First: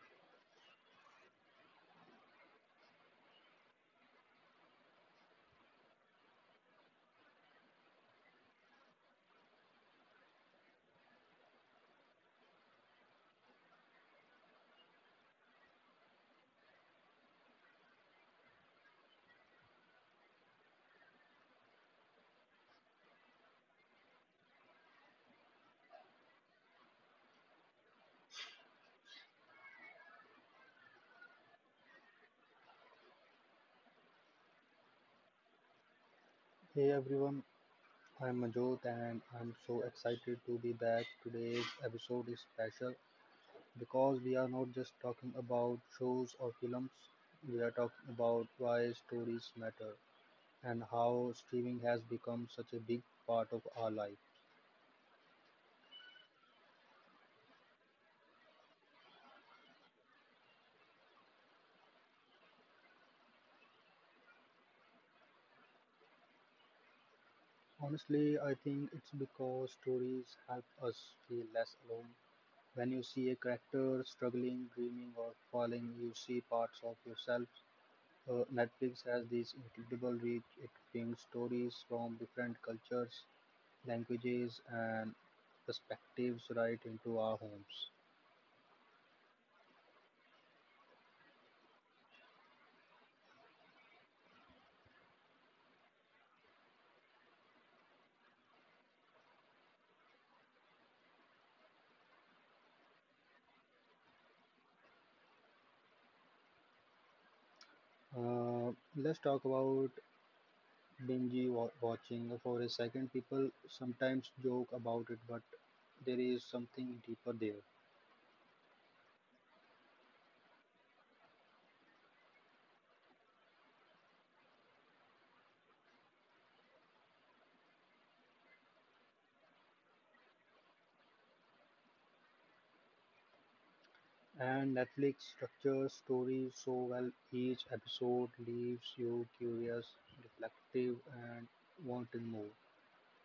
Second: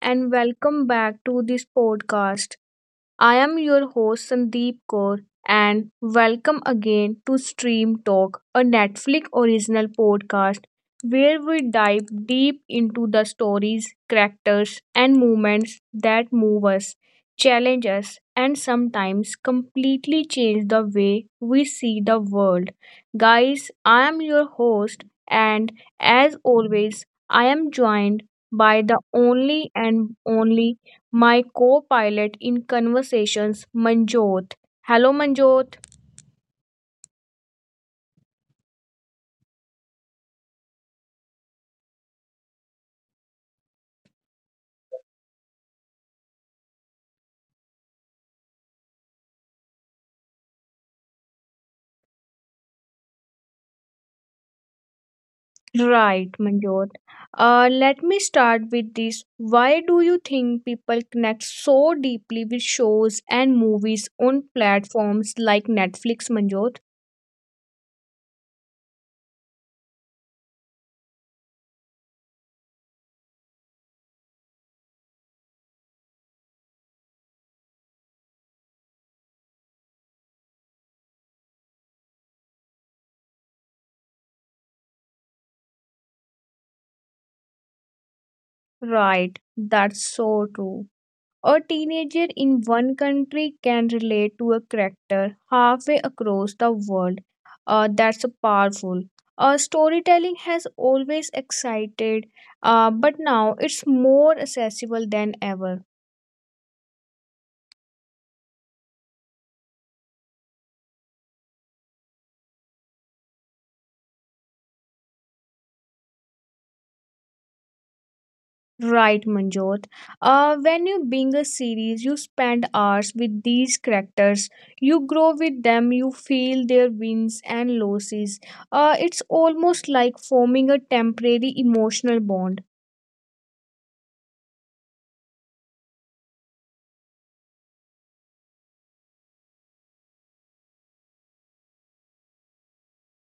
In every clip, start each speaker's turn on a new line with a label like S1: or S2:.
S1: and welcome back to this podcast. I am your host Sandeep Kaur and welcome again to Stream Talk, a Netflix original podcast where we dive deep into the stories, characters, and moments that move us, challenge us, and sometimes completely change the way we see the world. Guys, I am your host, and as always, I am joined by the only and only my co-pilot in conversations, Manjot. Hello, Manjot.
S2: Hey everyone, I'm Manjot and I'm so excited to be back. Today's episode is special because we are not just talking about shows or films, we are talking about why stories matter and how streaming has become such a big part of our life.
S1: Right, Manjot. Let me start with this. Why do you think people connect so deeply with shows and movies on platforms like Netflix, Manjot?
S2: Honestly, I think it's because stories help us feel less alone. When you see a character struggling, dreaming, or falling, you see parts of yourself. Netflix has this incredible reach. It brings stories from different cultures, languages, and perspectives right into our homes.
S1: Right, that's so true. A teenager in one country can relate to a character halfway across the world. That's powerful. Storytelling has always excited, but now it's more accessible than ever.
S2: Uh, let's talk about watching for a second. People sometimes joke about it, but there is something deeper there.
S1: Right, Manjot. When you binge a series, you spend hours with these characters. You grow with them. You feel their wins and losses. It's almost like forming a temporary emotional bond.
S2: And Netflix structures stories so well, each episode leaves you curious, reflective, and wanting more.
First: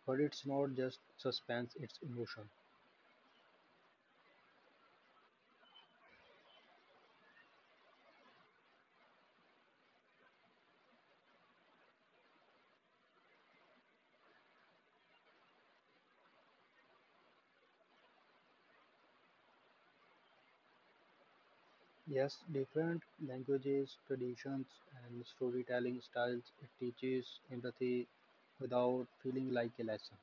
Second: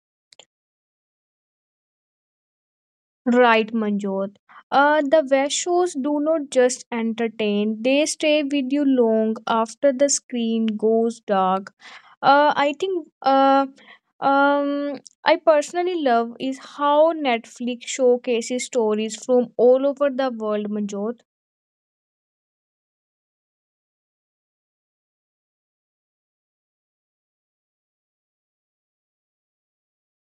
S2: But it's not just suspense, it's emotion.
S1: Right, Manjot. The West shows do not just entertain, they stay with you long after the screen goes dark. Uh, I think uh, um, I personally love is how Netflix showcases stories from all over the world, Manjot.
S2: Yes, different languages, traditions, and storytelling styles it teaches empathy without feeling like a lesson.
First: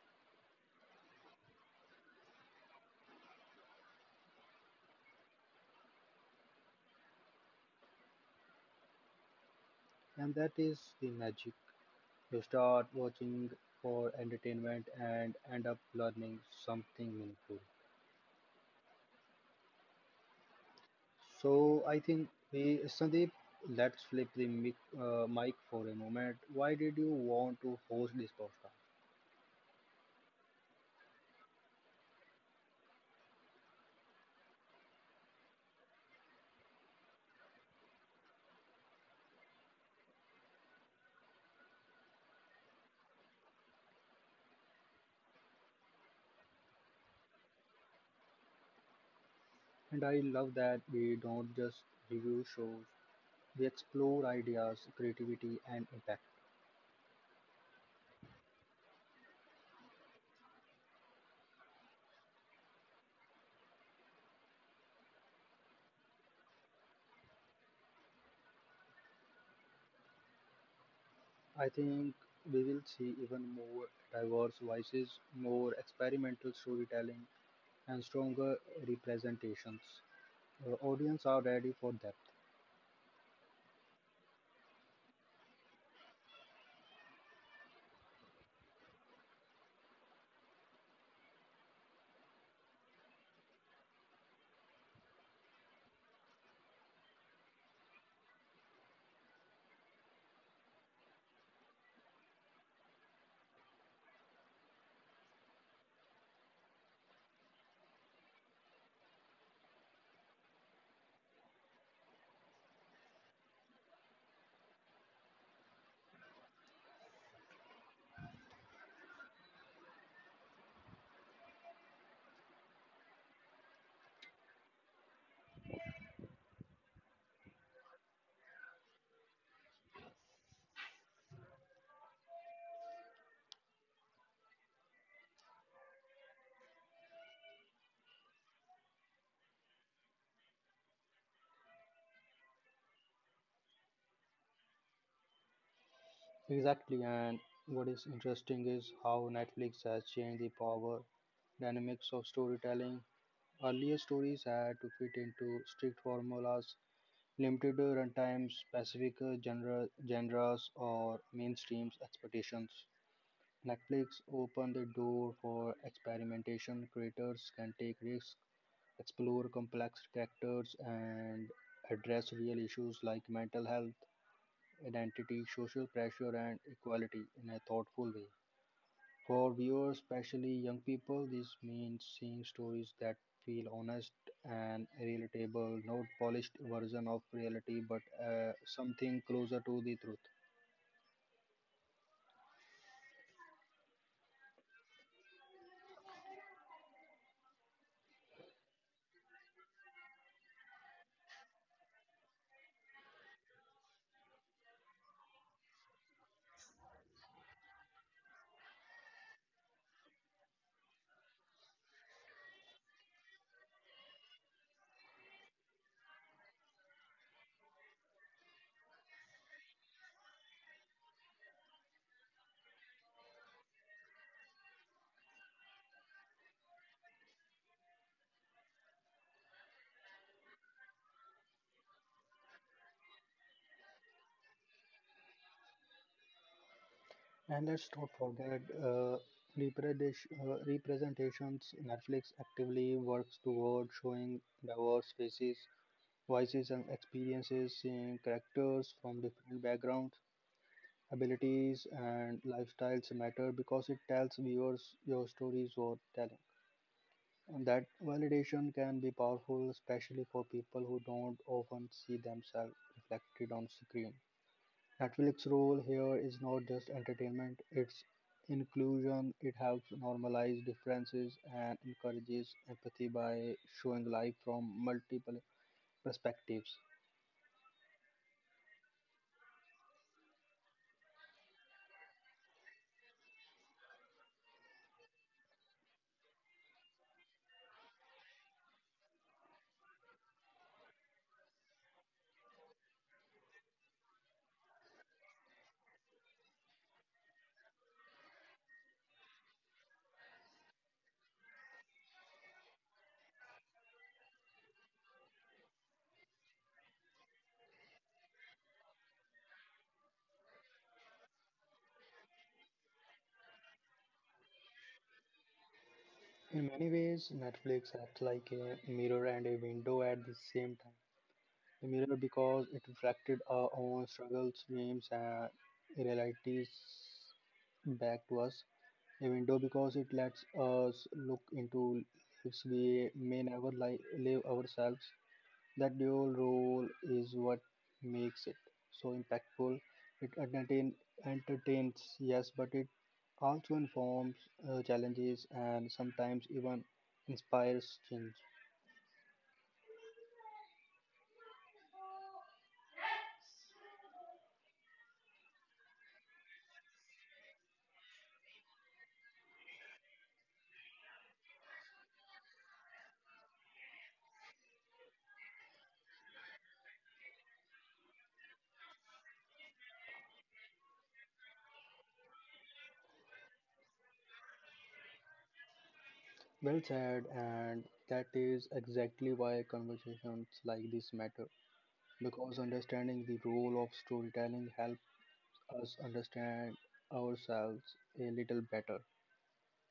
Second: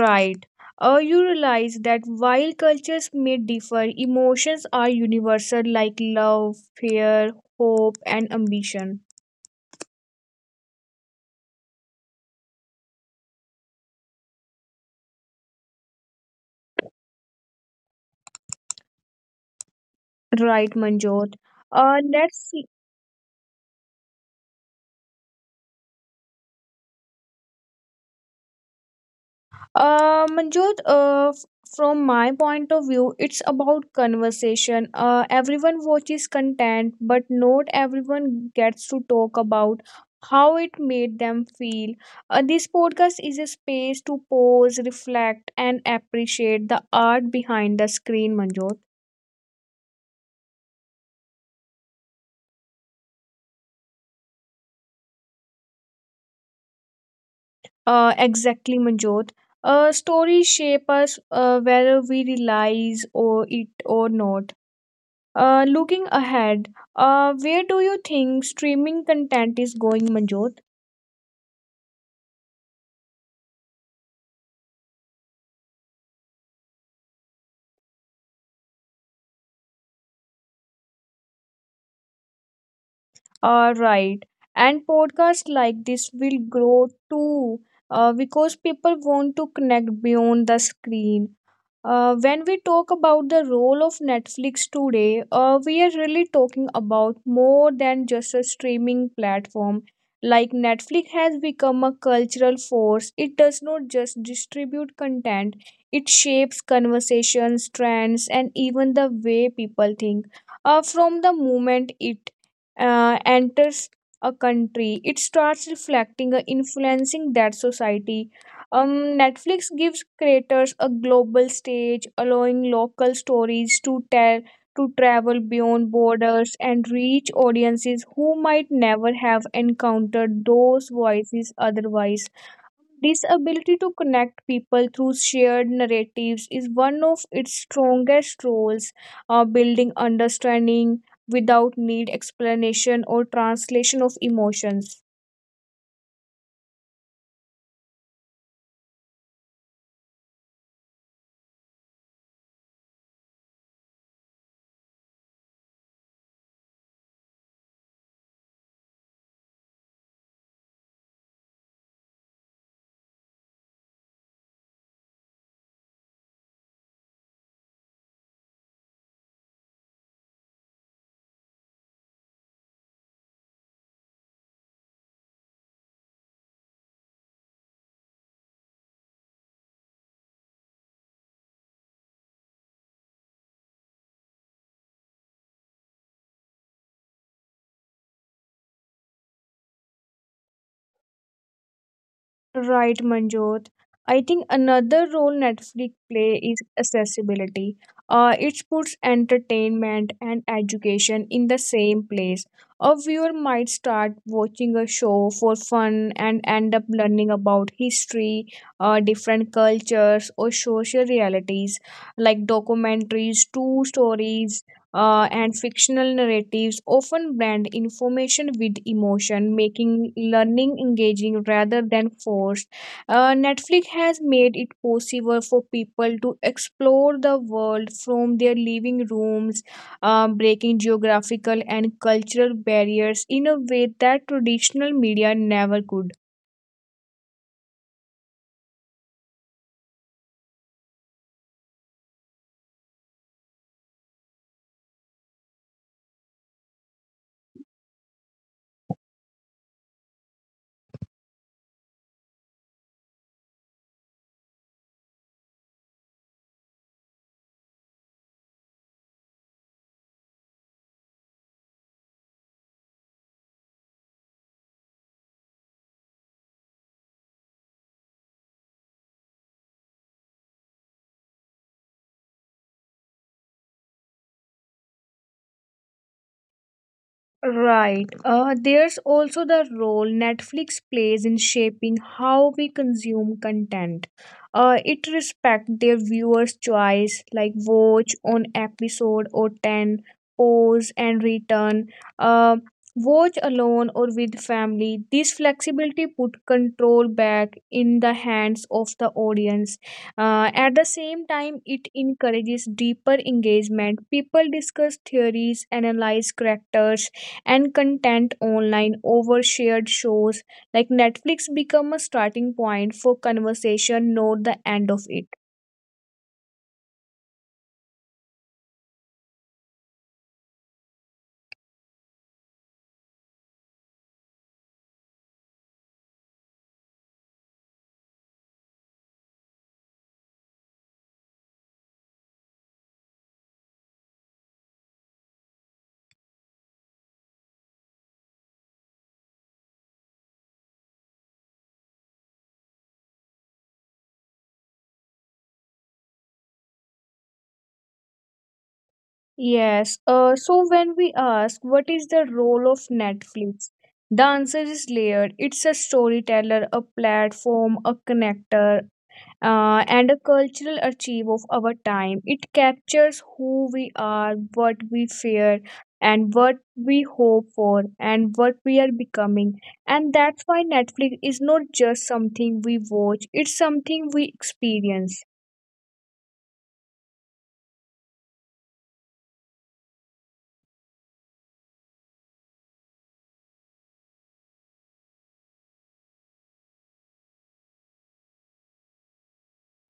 S1: Right. You realize that while cultures may differ, emotions are universal like love, fear, hope, and ambition.
S2: And that is the magic. You start watching for entertainment and end up learning something meaningful.
S1: Right, Manjot.
S2: So I think
S1: Let's see.
S2: we, Sandeep, let's flip the mic for a moment. Why did you want to host this podcast?
S1: Manjot, from my point of view, it's about conversation. Everyone watches content, but not everyone gets to talk about how it made them feel. This podcast is a space to pause, reflect, and appreciate the art behind the screen, Manjot.
S2: And I love that we don't just review shows, we explore ideas, creativity, and impact.
S1: Exactly, Manjot. Stories shape us whether we realize or it or not. Looking ahead, where do you think streaming content is going, Manjot?
S2: I think we will see even more diverse voices, more experimental storytelling, and stronger representations. The audience are ready for depth.
S1: Right. And podcasts like this will grow too, because people want to connect beyond the screen. When we talk about the role of Netflix today, we are really talking about more than just a streaming platform. Like Netflix has become a cultural force, it does not just distribute content, it shapes conversations, trends, and even the way people think. From the moment it enters a country, it starts reflecting and influencing that society. Netflix gives creators a global stage, allowing local stories to tell to travel beyond borders and reach audiences who might never have encountered those voices otherwise. This ability to connect people through shared narratives is one of its strongest roles, building understanding without need explanation or translation of emotions.
S2: Exactly, and what is interesting is how Netflix has changed the power dynamics of storytelling. Earlier stories had to fit into strict formulas, limited runtimes, specific genres, or mainstream expectations. Netflix opened the door for experimentation. Creators can take risks, explore complex characters, and address real issues like mental health, identity, social pressure, and equality in a thoughtful way. For viewers, especially young people, this means seeing stories that feel honest and relatable, not polished version of reality, but something closer to the truth.
S1: Right, Manjot. I think another role Netflix play is accessibility. It puts entertainment and education in the same place. A viewer might start watching a show for fun and end up learning about history, different cultures, or social realities like documentaries, true stories, and fictional narratives often blend information with emotion, making learning engaging rather than forced. Netflix has made it possible for people to explore the world from their living rooms, breaking geographical and cultural barriers in a way that traditional media never could.
S2: And let's not forget representations. Netflix actively works toward showing diverse faces, voices, and experiences, seeing characters from different backgrounds. Abilities and lifestyles matter because it tells viewers your story is worth telling. And that validation can be powerful, especially for people who don't often see themselves reflected on screen. Netflix role here is not just entertainment, it's inclusion. It helps normalize differences and encourages empathy by showing life from multiple perspectives.
S1: Right. There's also the role Netflix plays in shaping how we consume content. It respects their viewers' choice, like watch on episode or 10, pause and return, uh, watch alone or with family. This flexibility put control back in the hands of the audience. At the same time, it encourages deeper engagement. People discuss theories, analyze characters and content online over shared shows like netflix become a starting point for conversation, not the end of it.
S2: In many ways, Netflix acts like a mirror and a window at the same time. The mirror because it reflected our own struggles, dreams, and realities back to us. A window because it lets us look into lives we may never li- live ourselves. That dual role is what makes it so impactful. It entertains, yes, but it also informs, challenges, and sometimes even inspires change.
S1: Yes. So when we ask what is the role of Netflix, the answer is layered. It's a storyteller, a platform, a connector, and a cultural archive of our time. It captures who we are, what we fear, and what we hope for, and what we are becoming. And that's why Netflix is not just something we watch, it's something we experience.
S2: Well said, and that is exactly why conversations like this matter because understanding the role of storytelling helps us understand ourselves a little better.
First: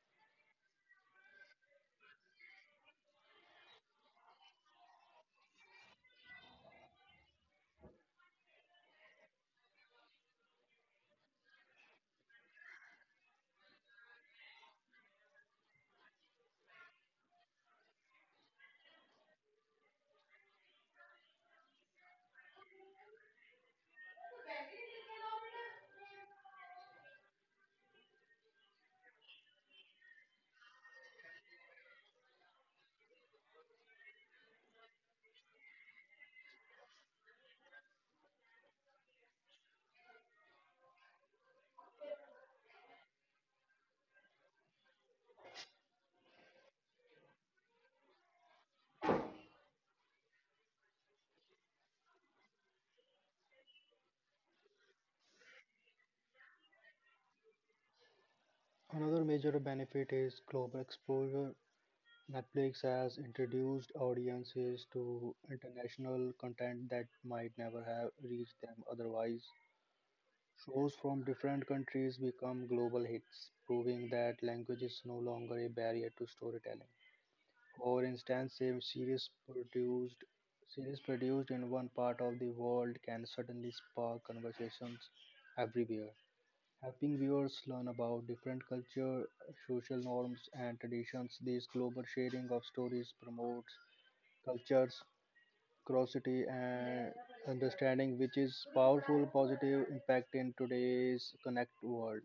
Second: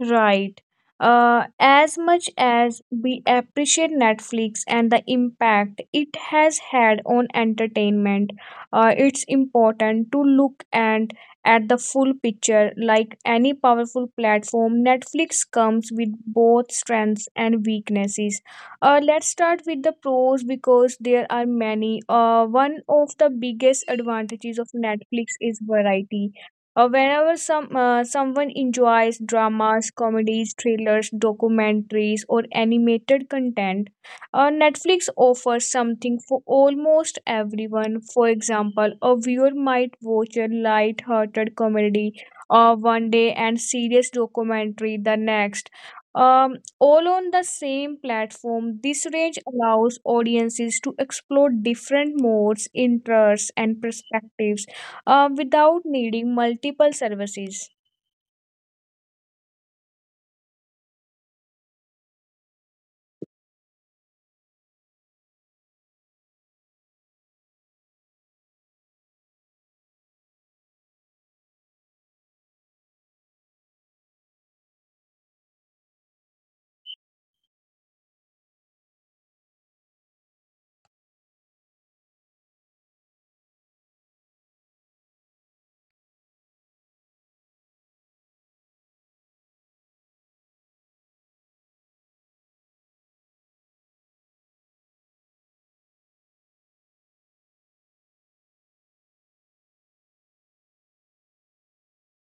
S1: Right. As much as we appreciate Netflix and the impact it has had on entertainment, it's important to look and at the full picture. Like any powerful platform, Netflix comes with both strengths and weaknesses. Let's start with the pros because there are many. One of the biggest advantages of Netflix is variety, whenever someone enjoys dramas, comedies, thrillers, documentaries, or animated content, Netflix offers something for almost everyone. For example, a viewer might watch a light-hearted comedy one day and serious documentary the next. All on the same platform, this range allows audiences to explore different modes, interests, and perspectives without needing multiple services.
S2: Another major benefit is global exposure. Netflix has introduced audiences to international content that might never have reached them otherwise. Shows from different countries become global hits, proving that language is no longer a barrier to storytelling. For instance, a series produced in one part of the world can suddenly spark conversations everywhere, helping viewers learn about different culture, social norms, and traditions. This global sharing of stories promotes cultures, curiosity, and understanding, which is powerful positive impact in today's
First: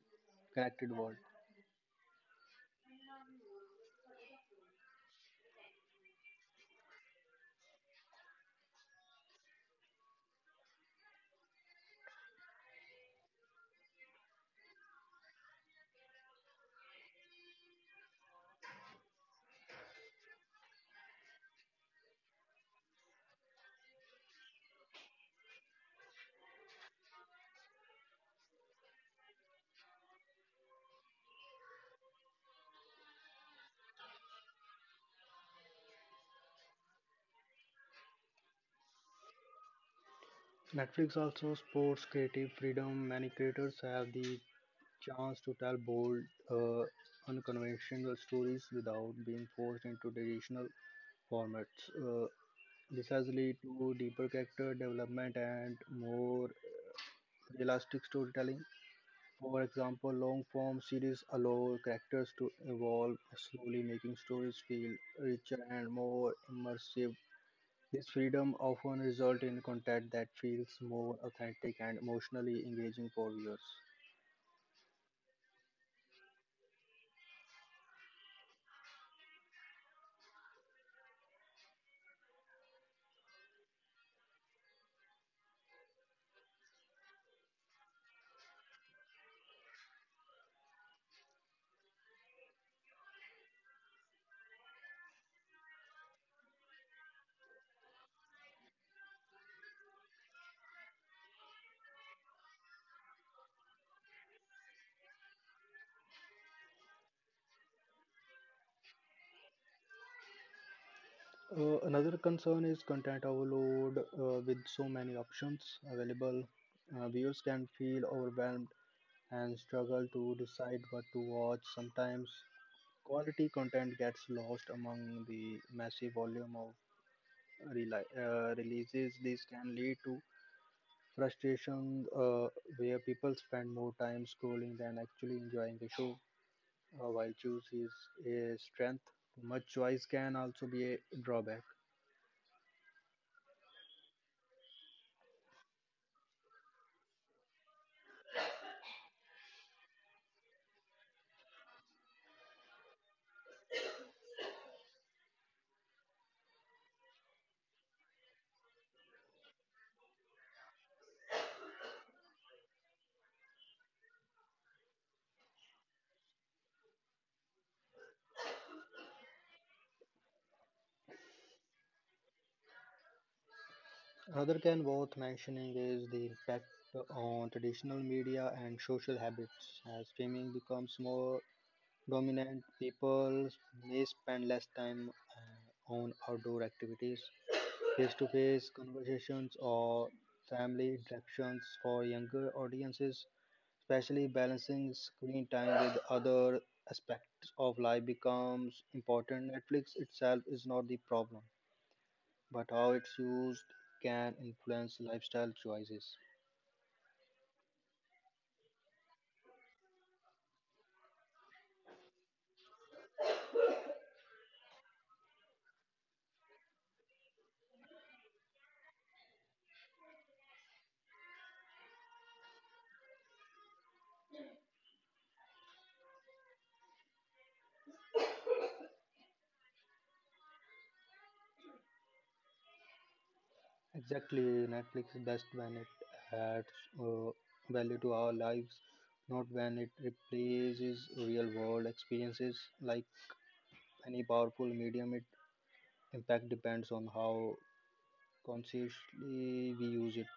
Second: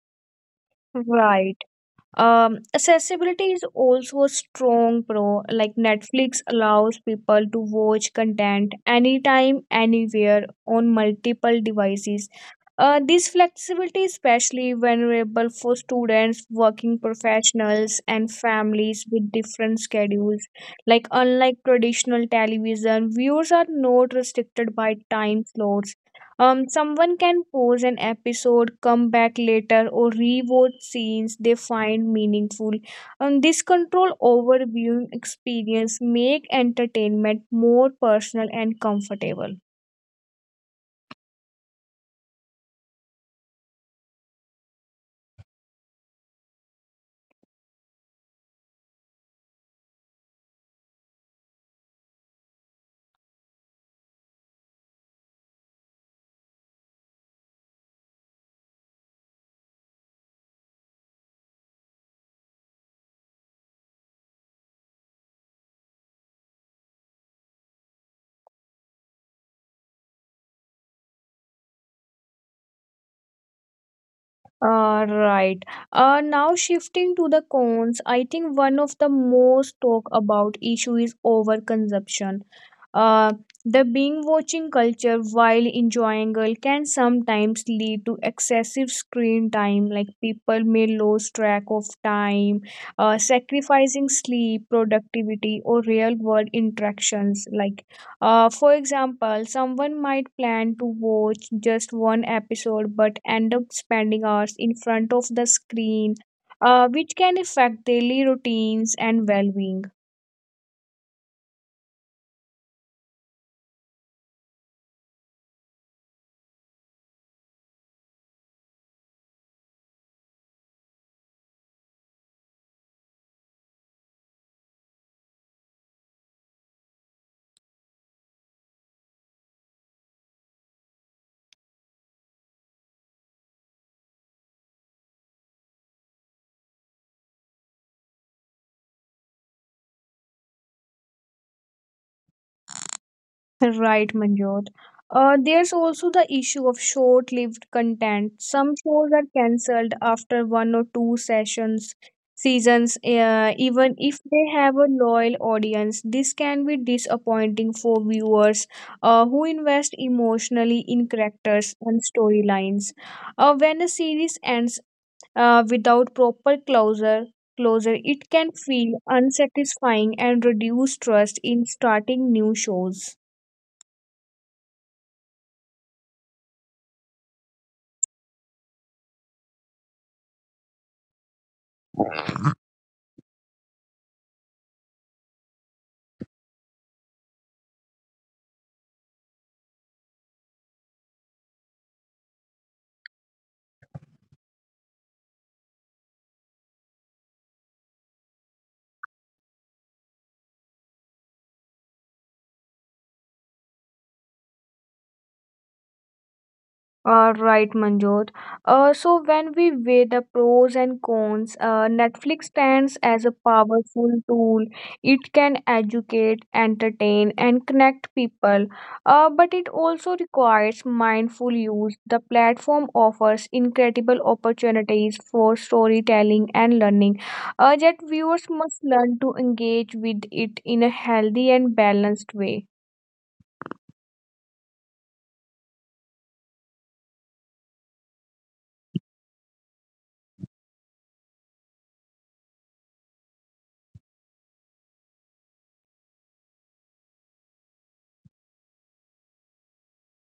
S2: connected world.
S1: Right. Accessibility is also a strong pro. Like Netflix allows people to watch content anytime, anywhere on multiple devices. This flexibility is especially vulnerable for students, working professionals, and families with different schedules. Like unlike traditional television, viewers are not restricted by time slots. Someone can pause an episode, come back later, or rewatch scenes they find meaningful. This control over viewing experience make entertainment more personal and comfortable.
S2: Netflix also supports creative freedom. Many creators have the chance to tell bold, uh, unconventional stories without being forced into traditional formats. This has led to deeper character development and more realistic storytelling. For example, long form series allow characters to evolve slowly, making stories feel richer and more immersive. This freedom often results in content that feels more authentic and emotionally engaging for viewers.
S1: Right. Now shifting to the cons, I think one of the most talk about issue is overconsumption. Uh, the being watching culture while enjoying it can sometimes lead to excessive screen time. Like people may lose track of time, sacrificing sleep, productivity, or real world interactions. Like for example, someone might plan to watch just one episode but end up spending hours in front of the screen, which can affect daily routines and well being.
S2: Another concern is content overload with so many options available. Viewers can feel overwhelmed and struggle to decide what to watch. Sometimes quality content gets lost among the massive volume of releases. This can lead to frustration where people spend more time scrolling than actually enjoying the show. While choose is a strength, too much choice can also be a drawback.
S1: Right, Manjot. There's also the issue of short lived content. Some shows are cancelled after one or two seasons, even if they have a loyal audience. This can be disappointing for viewers who invest emotionally in characters and storylines. When a series ends without proper closure, it can feel unsatisfying and reduce trust in starting new shows.
S2: Another can worth mentioning is the impact on traditional media and social habits. As streaming becomes more dominant, people may spend less time on outdoor activities face to face conversations or family interactions for younger audiences, especially balancing screen time with other aspects of life becomes important. Netflix itself is not the problem, but how it's used can influence lifestyle choices.
S1: Right, Manjot. So when we weigh the pros and cons, Netflix stands as a powerful tool. It can educate, entertain, and connect people. But it also requires mindful use. The platform offers incredible opportunities for storytelling and learning. Yet viewers must learn to engage with it in a healthy and balanced way.
S2: Exactly, Netflix is best when it adds uh, value to our lives, not when it replaces real world experiences. Like any powerful medium, its impact depends on how consciously we use it.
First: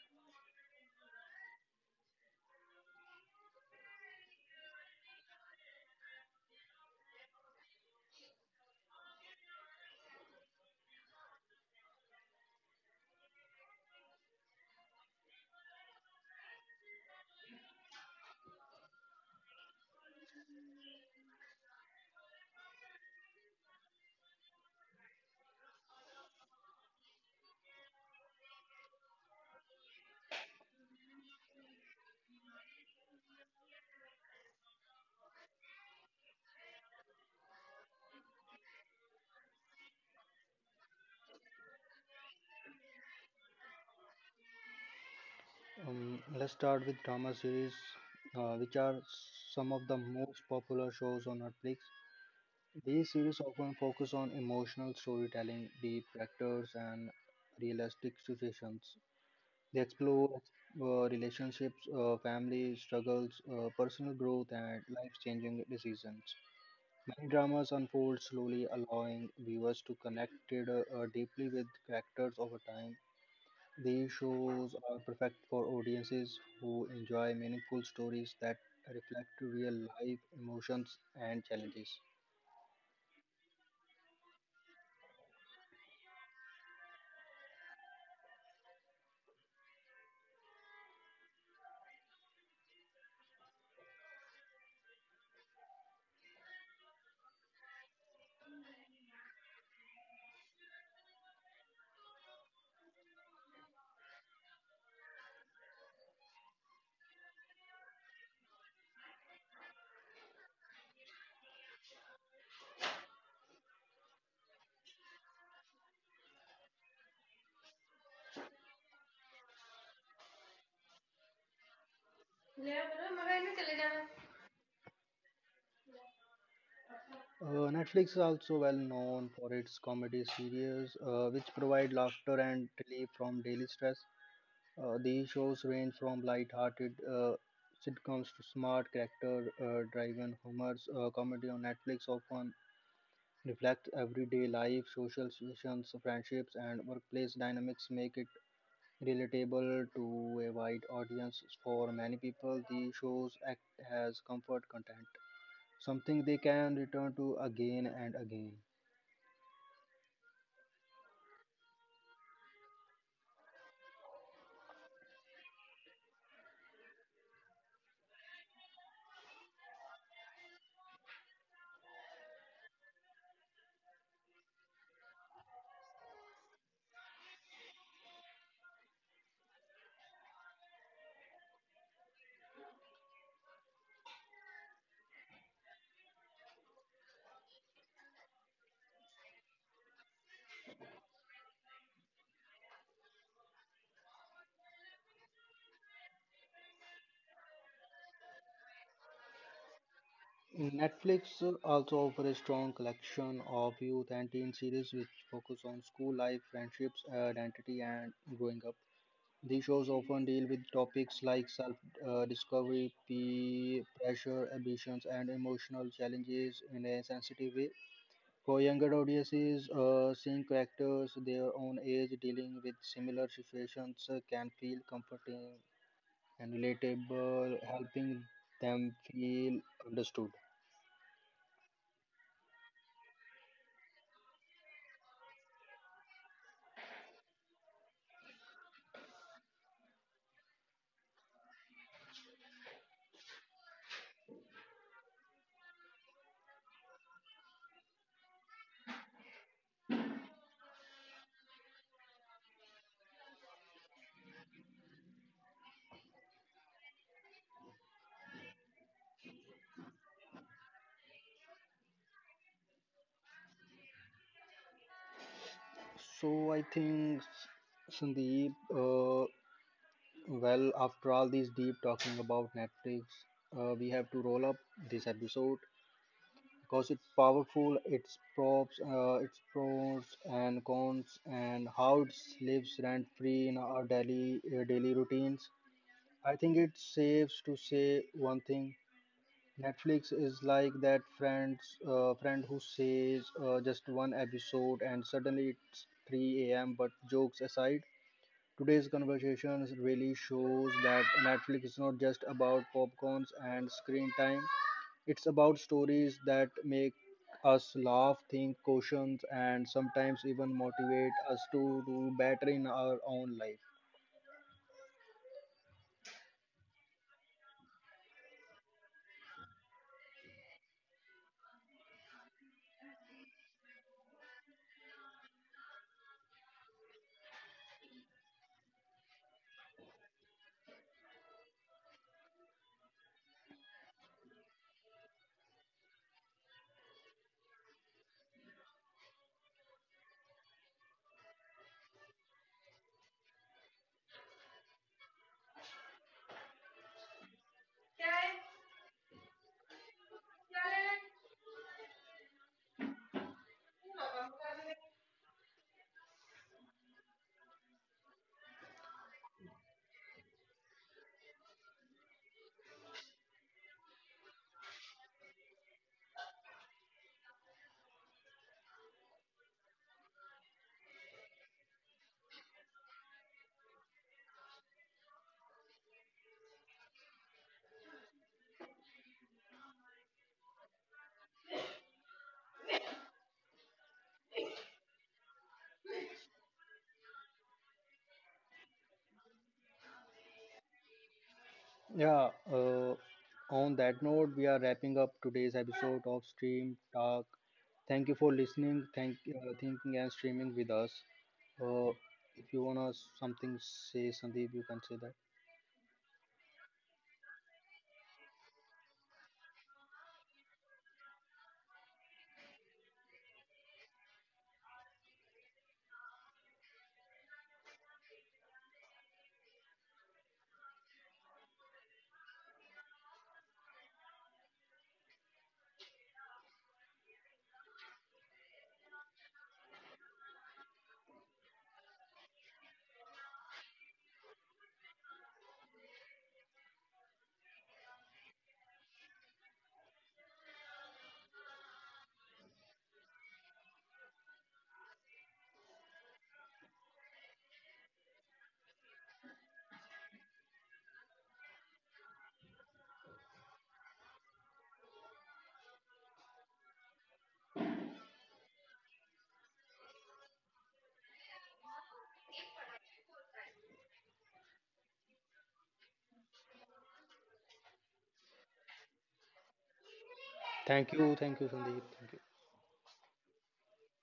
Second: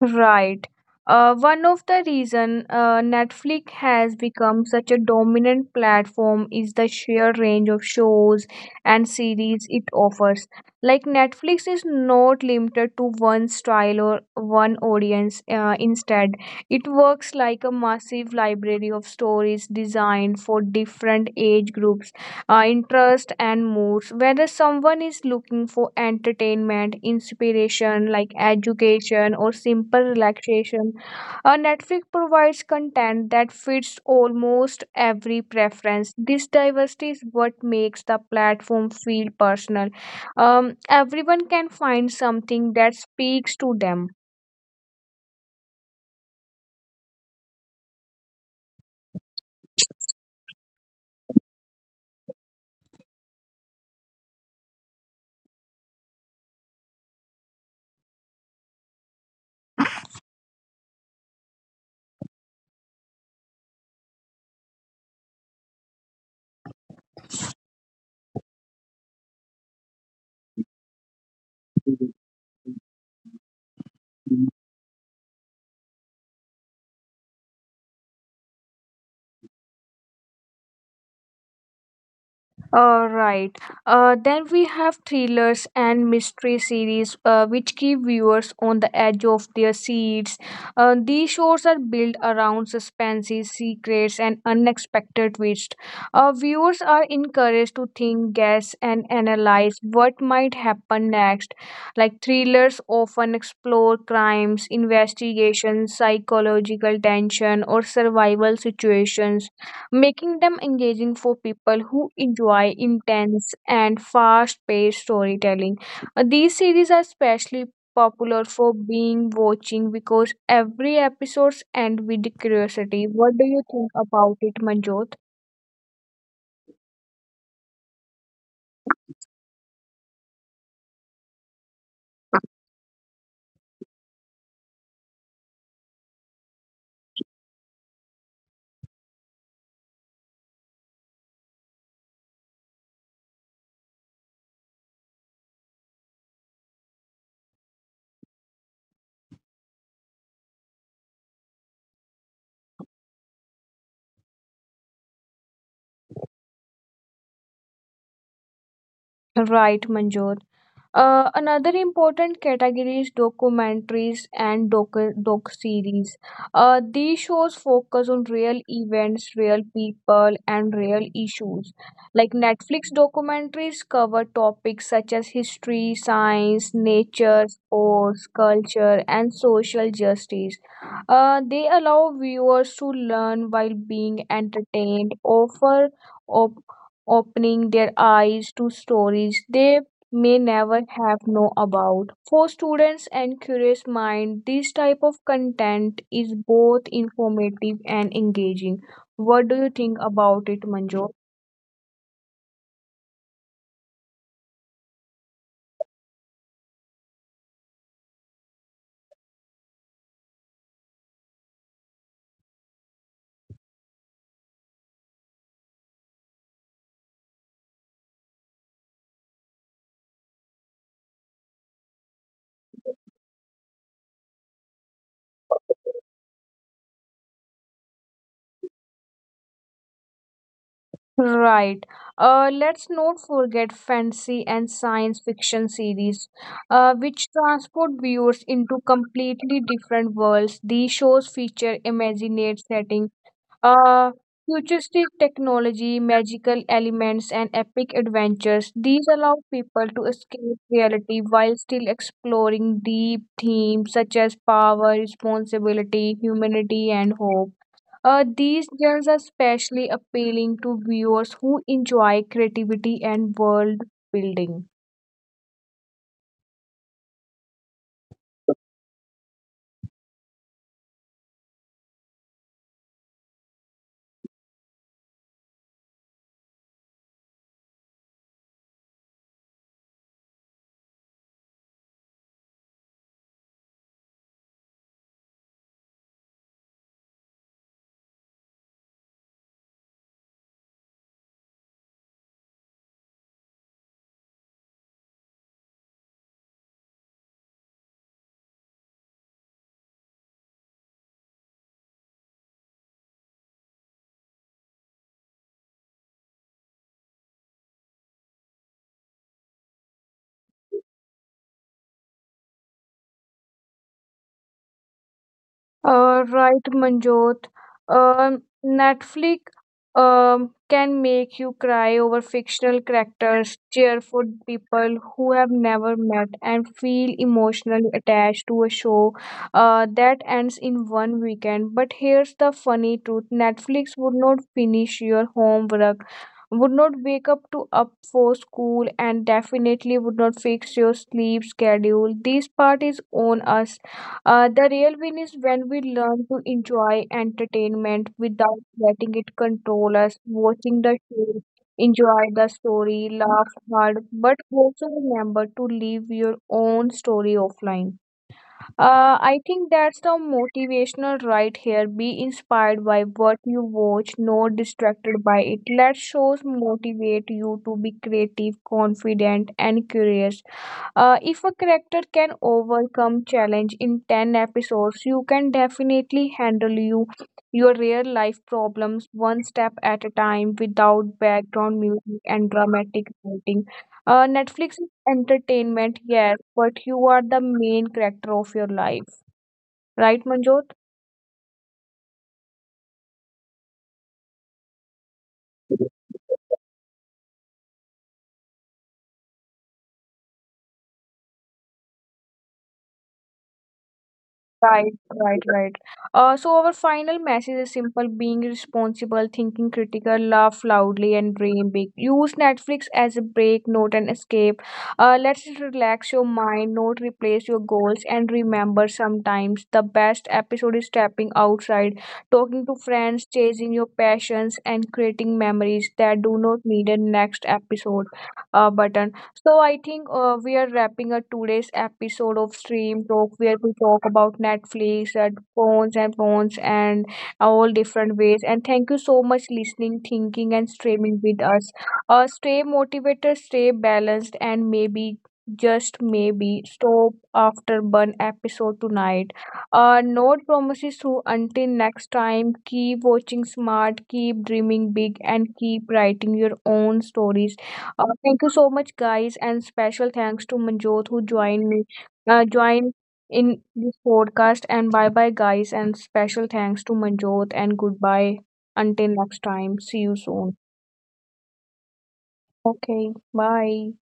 S1: Right. One of the reason Netflix has become such a dominant platform is the sheer range of shows and series it offers. Like Netflix is not limited to one style or one audience. Instead, it works like a massive library of stories designed for different age groups, interest and moods, whether someone is looking for entertainment inspiration like education or simple relaxation. Netflix provides content that fits almost every preference. This diversity is what makes the platform feel personal. um, Everyone can find something that speaks to them.
S2: Let's start with drama series, which are some of the most popular shows on Netflix. These series often focus on emotional storytelling, deep characters, and realistic situations. They explore relationships, family struggles, personal growth, and life-changing decisions. Many dramas unfold slowly, allowing viewers to connect deeply with characters over time. These shows are perfect for audiences who enjoy meaningful stories that reflect real life emotions and challenges.
S1: All right. Then we have thrillers and mystery series, which keep viewers on the edge of their seats. These shows are built around suspenses, secrets, and unexpected twists. Viewers are encouraged to think, guess, and analyze what might happen next. Like thrillers often explore crimes, investigations, psychological tension, or survival situations making them engaging for people who enjoy intense and fast-paced storytelling. These series are especially popular for being watching because every episodes end with curiosity. What do you think about it, Manjot?
S2: Netflix is also well known for its comedy series, which provide laughter and relief from daily stress. These shows range from light-hearted sitcoms to smart character-driven humors. Comedy on Netflix often reflect everyday life, social situations, friendships, and workplace dynamics make it relatable to a wide audience. For many people, the shows act as comfort content, something they can return to again and again.
S1: Right, Manjot. Another important category is documentaries and doc series. These shows focus on real events, real people, and real issues. Like Netflix documentaries cover topics such as history, science, nature, sports, culture, and social justice. They allow viewers to learn while being entertained, op- opening their eyes to stories they may never have know about. For students and curious mind, this type of content is both informative and engaging. What do you think about it, Manju?
S2: Netflix also offers a strong collection of youth and teen series which focus on school life, friendships, identity, and growing up. These shows often deal with topics like self discovery, peer pressure, ambitions, and emotional challenges in a sensitive way. For younger audiences, seeing characters their own age dealing with similar situations can feel comforting and relatable, helping them feel understood.
S1: Right. Let's not forget fantasy and science fiction series, which transport viewers into completely different worlds. These shows feature imagined setting. Uh, Futuristic technology, magical elements, and epic adventures. These allow people to escape reality while still exploring deep themes such as power, responsibility, humanity, and hope. These genres are especially appealing to viewers who enjoy creativity and world building.
S2: So, I think Sandeep, well, after all this deep talking about Netflix, we have to roll up this episode. Because it's powerful, its pros and cons, and how it lives rent free in our daily routines. I think it's safe to say one thing: Netflix is like that friend who says just one episode, and suddenly it's 3 a.m. But jokes aside. Today's conversation really shows that Netflix is not just about popcorns and screen time. It's about stories that make us laugh, think, caution, and sometimes even motivate us to do better in our own life.
S1: Right, Manjot. Netflix can make you cry over fictional characters, cheer for people who have never met, and feel emotionally attached to a show that ends in one weekend. But here's the funny truth: Netflix would not finish your homework. Would not wake up to up for school and definitely would not fix your sleep schedule. This part is on us. The real win is when we learn to enjoy entertainment without letting it control us, watching the show, enjoy the story, laugh hard, but also remember to live your own story offline. I think that's the motivational right here. Be inspired by what you watch, not distracted by it. Let shows motivate you to be creative, confident, and curious. If a character can overcome challenge in 10 episodes, you can definitely handle your real life problems one step at a time without background music and dramatic writing. Netflix is entertainment, yes, but you are the main character of your life. Right, Manjot?
S2: Yeah, on that note, we are wrapping up today's episode of Stream Talk. Thank you for listening, thinking, and streaming with us. Uh, if you wanna something say, Sandeep, you can
S1: Right,
S2: say that.
S1: right, right. So our final message is simple: being responsible, thinking critical, laugh loudly, and dream big. Use Netflix as a break, not an escape. Let's relax your mind, not replace your goals, and remember sometimes the best episode is stepping outside, talking to friends, chasing your passions, and creating memories that do not need a next episode button. So I think we are wrapping up today's episode of Stream Talk, where we talk about Netflix and phones and phones and all different ways. And thank you so much listening, thinking, and streaming with us. Stay motivated, stay balanced, and maybe just maybe stop after one episode tonight. No promises. So until next time, keep watching smart, keep dreaming big, and keep writing your own stories. Thank you so much, guys, and special thanks to Manjot who joined me, joined in this podcast. And bye bye, guys, and special thanks to Manjot and goodbye until next time. See you soon.
S2: Thank you, Sandeep. Thank you.
S1: Okay, bye.